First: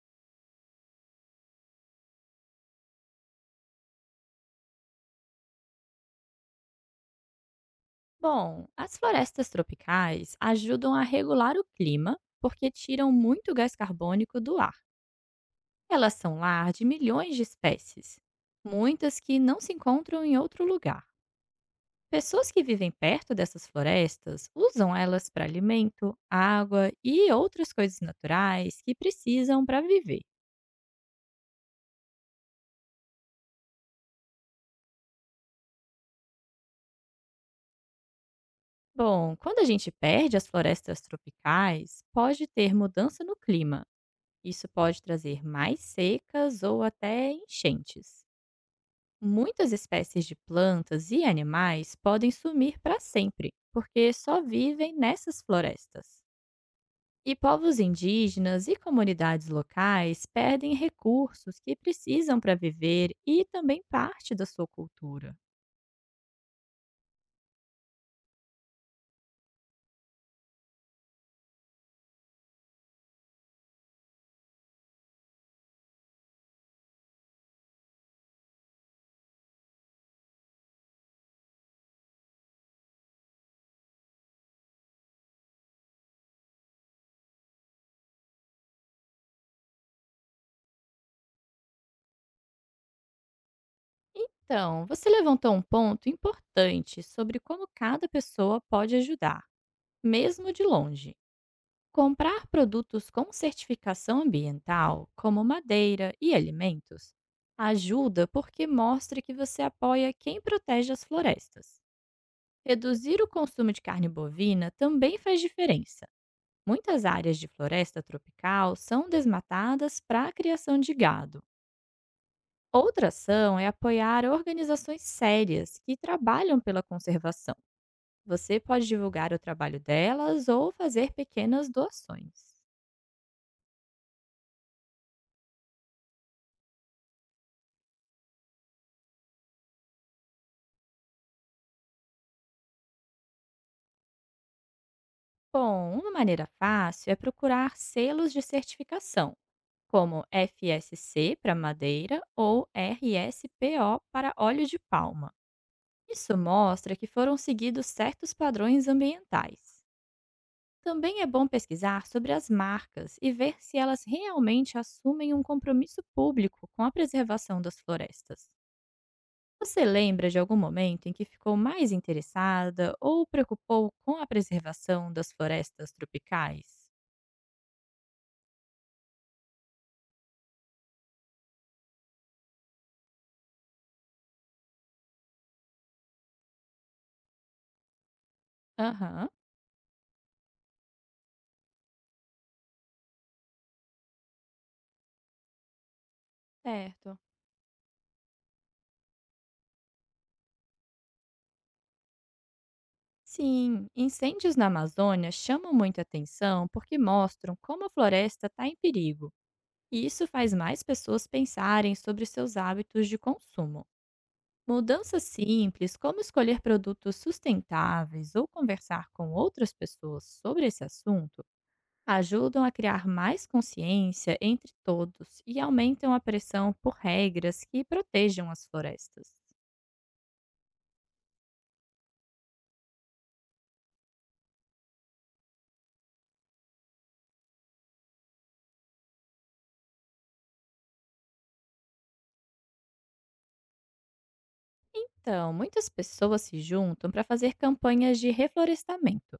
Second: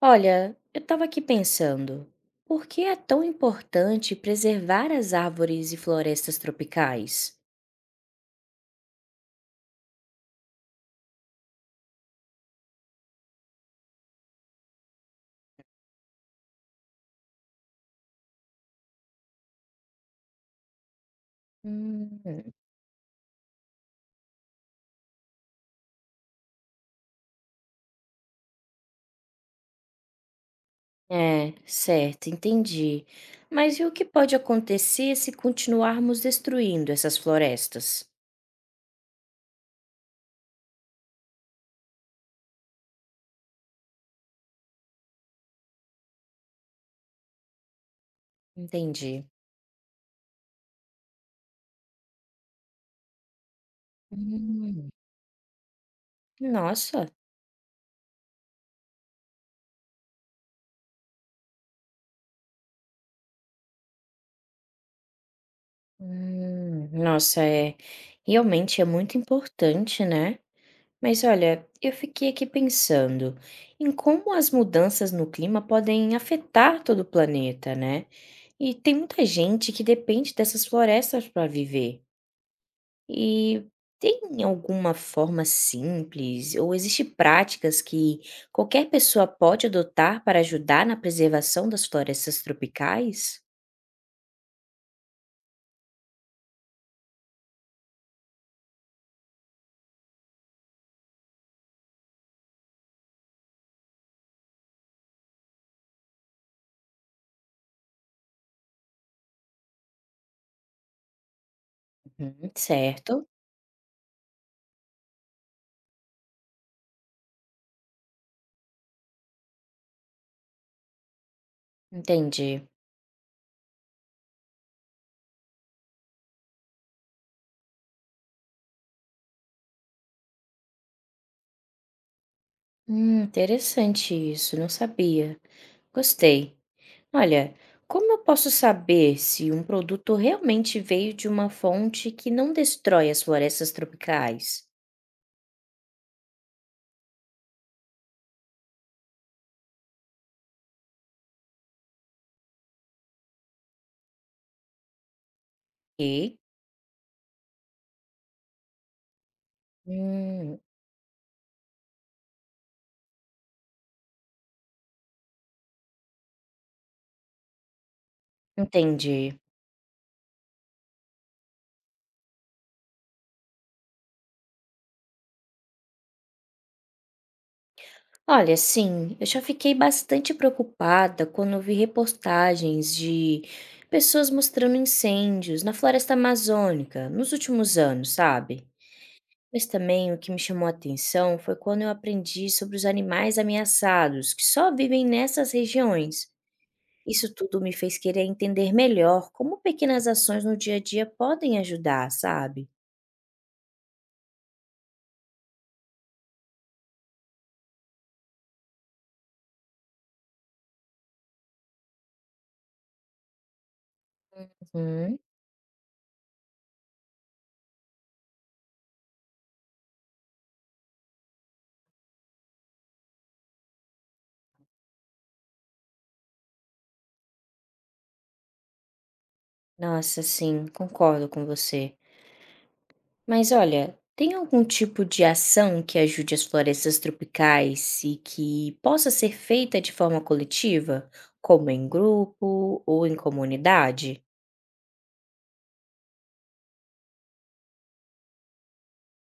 Olha, eu estava aqui pensando, por que é tão importante preservar as árvores e florestas tropicais? Bom, as florestas tropicais ajudam a regular o clima porque tiram muito gás carbônico do ar. Elas são lar de milhões de espécies, muitas que não se encontram em outro lugar. Hum, Pessoas que vivem perto dessas florestas usam elas para alimento, água e outras coisas naturais que precisam para viver. É, certo, entendi. Mas e o que pode acontecer se continuarmos destruindo essas florestas? Bom, quando a gente perde as florestas tropicais, pode ter mudança no clima. Isso pode trazer mais secas ou até enchentes. Entendi. Muitas espécies de plantas e animais podem sumir para sempre, porque só Hum, vivem nessas florestas. Nossa. E povos indígenas e comunidades locais perdem recursos que precisam para viver e também parte da sua cultura. Nossa, é realmente é muito importante, né? Mas olha, eu fiquei aqui pensando em como as mudanças no clima podem afetar todo o planeta, né? E tem muita gente que depende dessas florestas para viver. E tem alguma forma simples ou existe práticas que qualquer pessoa pode adotar para ajudar na preservação das florestas tropicais? Então, você levantou um ponto importante sobre como cada pessoa pode ajudar, mesmo de longe. Comprar produtos com certificação ambiental, como madeira e alimentos, ajuda porque mostra que você apoia quem protege as florestas. Uhum, Reduzir certo, o consumo de carne bovina também faz diferença. Muitas áreas de floresta tropical são desmatadas para a criação de gado. entendi. Outra ação é apoiar organizações sérias que trabalham pela conservação. Você pode divulgar o trabalho delas ou fazer pequenas doações. Interessante isso, não sabia. Gostei. Olha, como eu posso saber se um produto realmente veio de uma fonte que não destrói as florestas tropicais? Bom, uma maneira fácil é procurar selos de certificação, como FSC para madeira ou RSPO para óleo de palma. Ok. Isso mostra que foram seguidos certos padrões ambientais. Hum, Também é bom pesquisar sobre as marcas e ver se elas realmente assumem um compromisso público com a preservação das florestas. Entendi. Você lembra de algum momento em que ficou mais interessada ou preocupou com a preservação das florestas tropicais? Olha, sim, eu já fiquei bastante preocupada quando eu vi reportagens de pessoas mostrando incêndios na floresta amazônica nos últimos anos, sabe? Aham. Mas também o que me chamou a atenção foi quando eu aprendi sobre os animais ameaçados que só vivem nessas regiões. Certo. Isso tudo me fez querer entender melhor como pequenas ações no dia a dia podem ajudar, sabe? Sim, incêndios na Amazônia chamam muita atenção porque mostram como a floresta está em perigo. E isso faz mais pessoas pensarem sobre seus hábitos de consumo. Uhum. Mudanças simples, como escolher produtos sustentáveis ou conversar com outras pessoas sobre esse assunto, ajudam a criar mais consciência entre todos e aumentam a pressão por regras que protejam as florestas. Nossa, sim, concordo com você. Mas olha, tem algum tipo de ação que ajude as florestas tropicais e que possa ser feita de forma coletiva, como em grupo ou em comunidade? Então, muitas pessoas se juntam para fazer campanhas de reflorestamento,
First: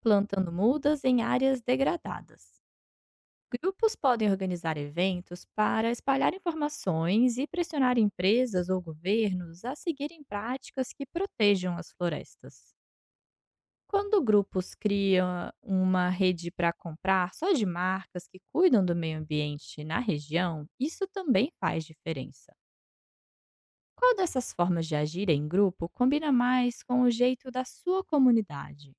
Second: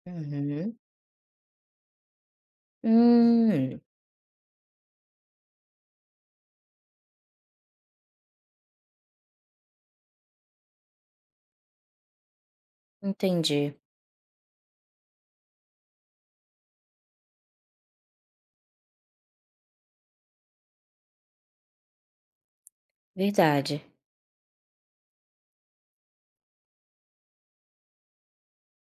plantando Uhum. mudas em áreas degradadas. Hum, Grupos podem organizar eventos para espalhar informações e pressionar empresas ou governos a seguirem práticas que protejam as florestas. Entendi. Quando grupos criam uma rede para comprar só de marcas que cuidam do meio ambiente na região, isso também faz diferença. Verdade. Qual dessas formas de agir em grupo combina mais com o jeito da sua comunidade?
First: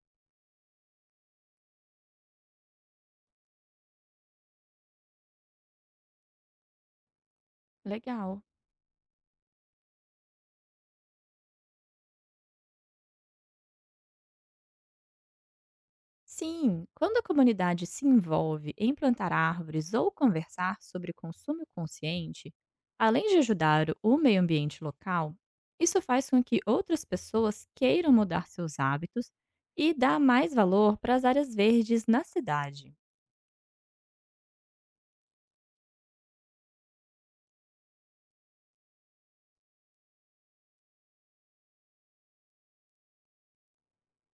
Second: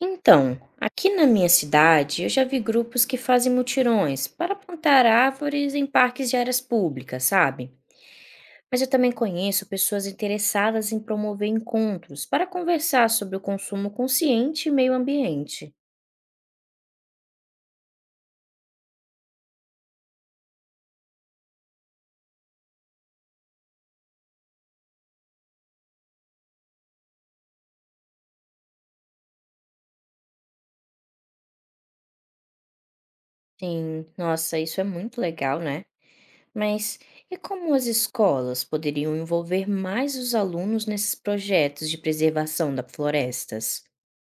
Então, aqui na minha cidade, eu já vi grupos que fazem mutirões para plantar árvores em parques de áreas públicas, sabe? Legal. Mas eu também conheço pessoas interessadas em promover encontros para conversar sobre o consumo consciente e meio ambiente. Sim, quando a comunidade se envolve em plantar árvores ou conversar sobre consumo consciente, além de ajudar o meio ambiente local, isso faz com que outras pessoas queiram mudar seus hábitos e dar mais valor para as áreas verdes na cidade. Sim, nossa, isso é muito legal, né? Mas e como as escolas poderiam envolver mais os alunos nesses projetos de preservação das florestas?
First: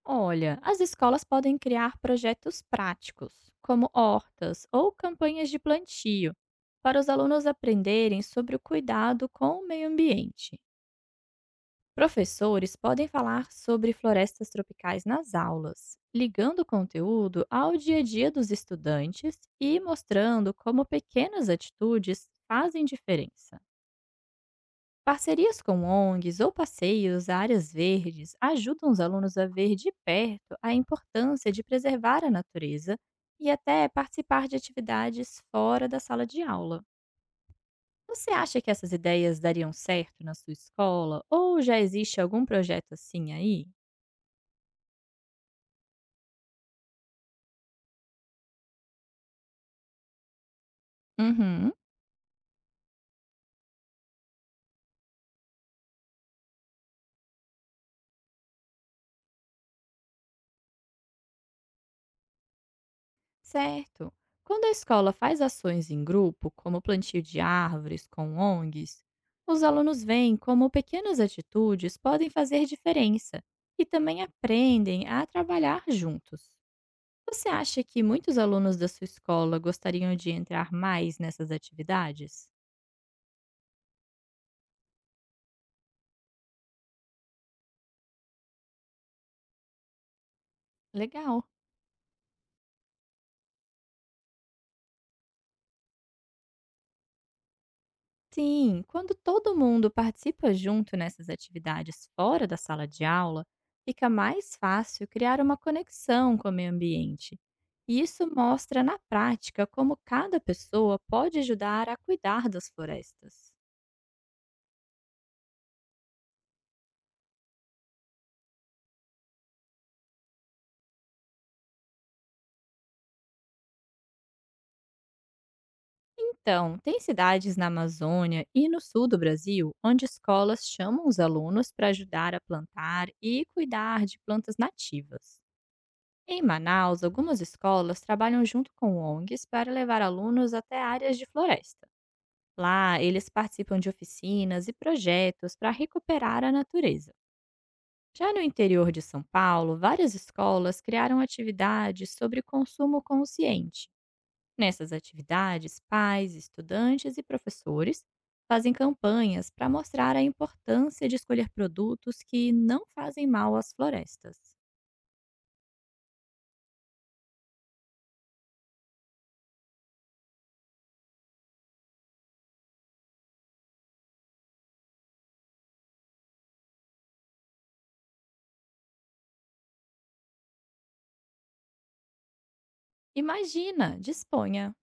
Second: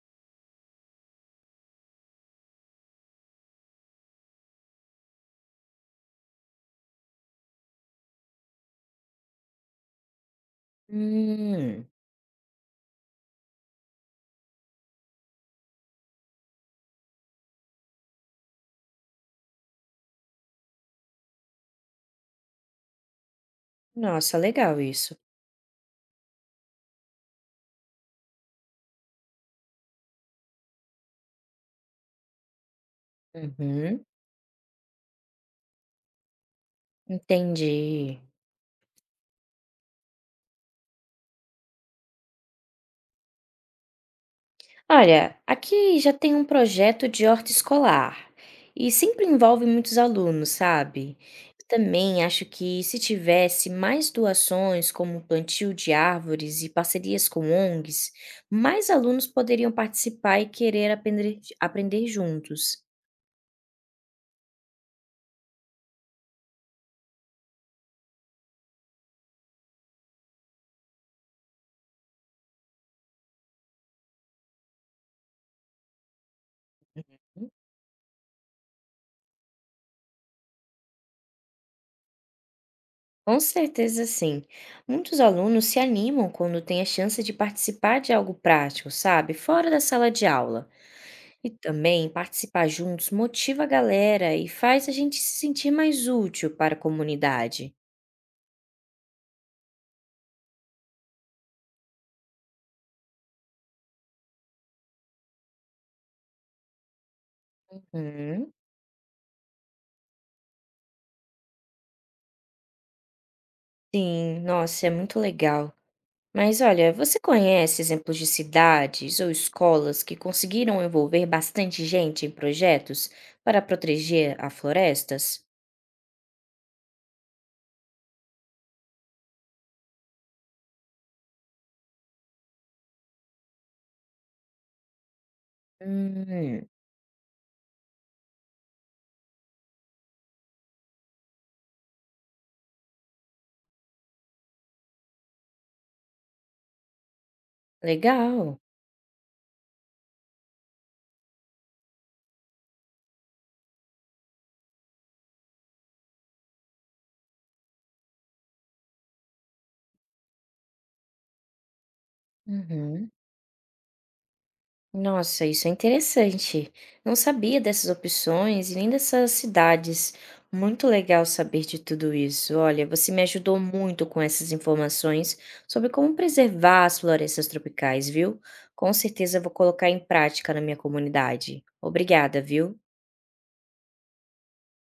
Olha, as escolas podem criar projetos práticos, como hortas ou campanhas de plantio, para os alunos aprenderem sobre o cuidado com o meio ambiente. Hum, Professores podem falar sobre florestas tropicais nas aulas, ligando o conteúdo ao dia a dia dos estudantes e mostrando como pequenas atitudes fazem diferença. Nossa, legal isso. Parcerias com ONGs ou passeios a áreas verdes ajudam os alunos a ver de perto a importância de preservar a natureza e até Uhum. participar de atividades fora da sala de aula. Entendi. Você acha que essas ideias dariam certo na sua escola ou já existe algum projeto assim aí? Olha, aqui já tem um projeto de horta escolar e sempre envolve muitos alunos, sabe? Eu Uhum. também acho que se tivesse mais doações, como plantio de árvores e parcerias com ONGs, mais alunos poderiam participar e querer aprender juntos. Certo. Quando a escola faz ações em grupo, como plantio de árvores com ONGs, os alunos veem como pequenas atitudes podem fazer diferença e também aprendem a trabalhar juntos. Você acha que muitos alunos da sua escola gostariam de entrar mais nessas atividades? Com certeza, sim. Muitos alunos se animam quando têm a chance de participar de algo prático, sabe? Fora da sala de aula. Legal! E também participar juntos motiva a galera e faz a gente se sentir mais útil para a comunidade. Sim, quando todo mundo participa junto nessas atividades fora da sala de aula, fica mais fácil criar uma conexão com o meio ambiente. E isso Uhum. mostra na prática como cada pessoa pode ajudar a cuidar das florestas. Sim, nossa, é muito legal. Mas olha, você conhece exemplos de cidades ou escolas que conseguiram envolver bastante gente em projetos para proteger as florestas? Então, tem cidades na Amazônia e no sul do Brasil onde escolas chamam os alunos para ajudar a plantar e cuidar de plantas nativas. Em Hum, Manaus, algumas escolas trabalham junto com ONGs para levar alunos até áreas de floresta. Lá, eles participam de oficinas e projetos para recuperar a natureza. Já no Legal. interior de São Paulo, várias escolas criaram atividades sobre consumo consciente. Nessas atividades, pais, estudantes e professores fazem campanhas para mostrar a importância de escolher produtos que não Uhum. fazem mal às florestas. Nossa, isso é interessante. Não sabia dessas opções e nem dessas cidades. Muito legal saber de tudo isso. Olha, você me ajudou muito com essas informações sobre como preservar as florestas tropicais, viu? Com certeza eu vou colocar em prática na minha comunidade. Obrigada, viu? Imagina, disponha!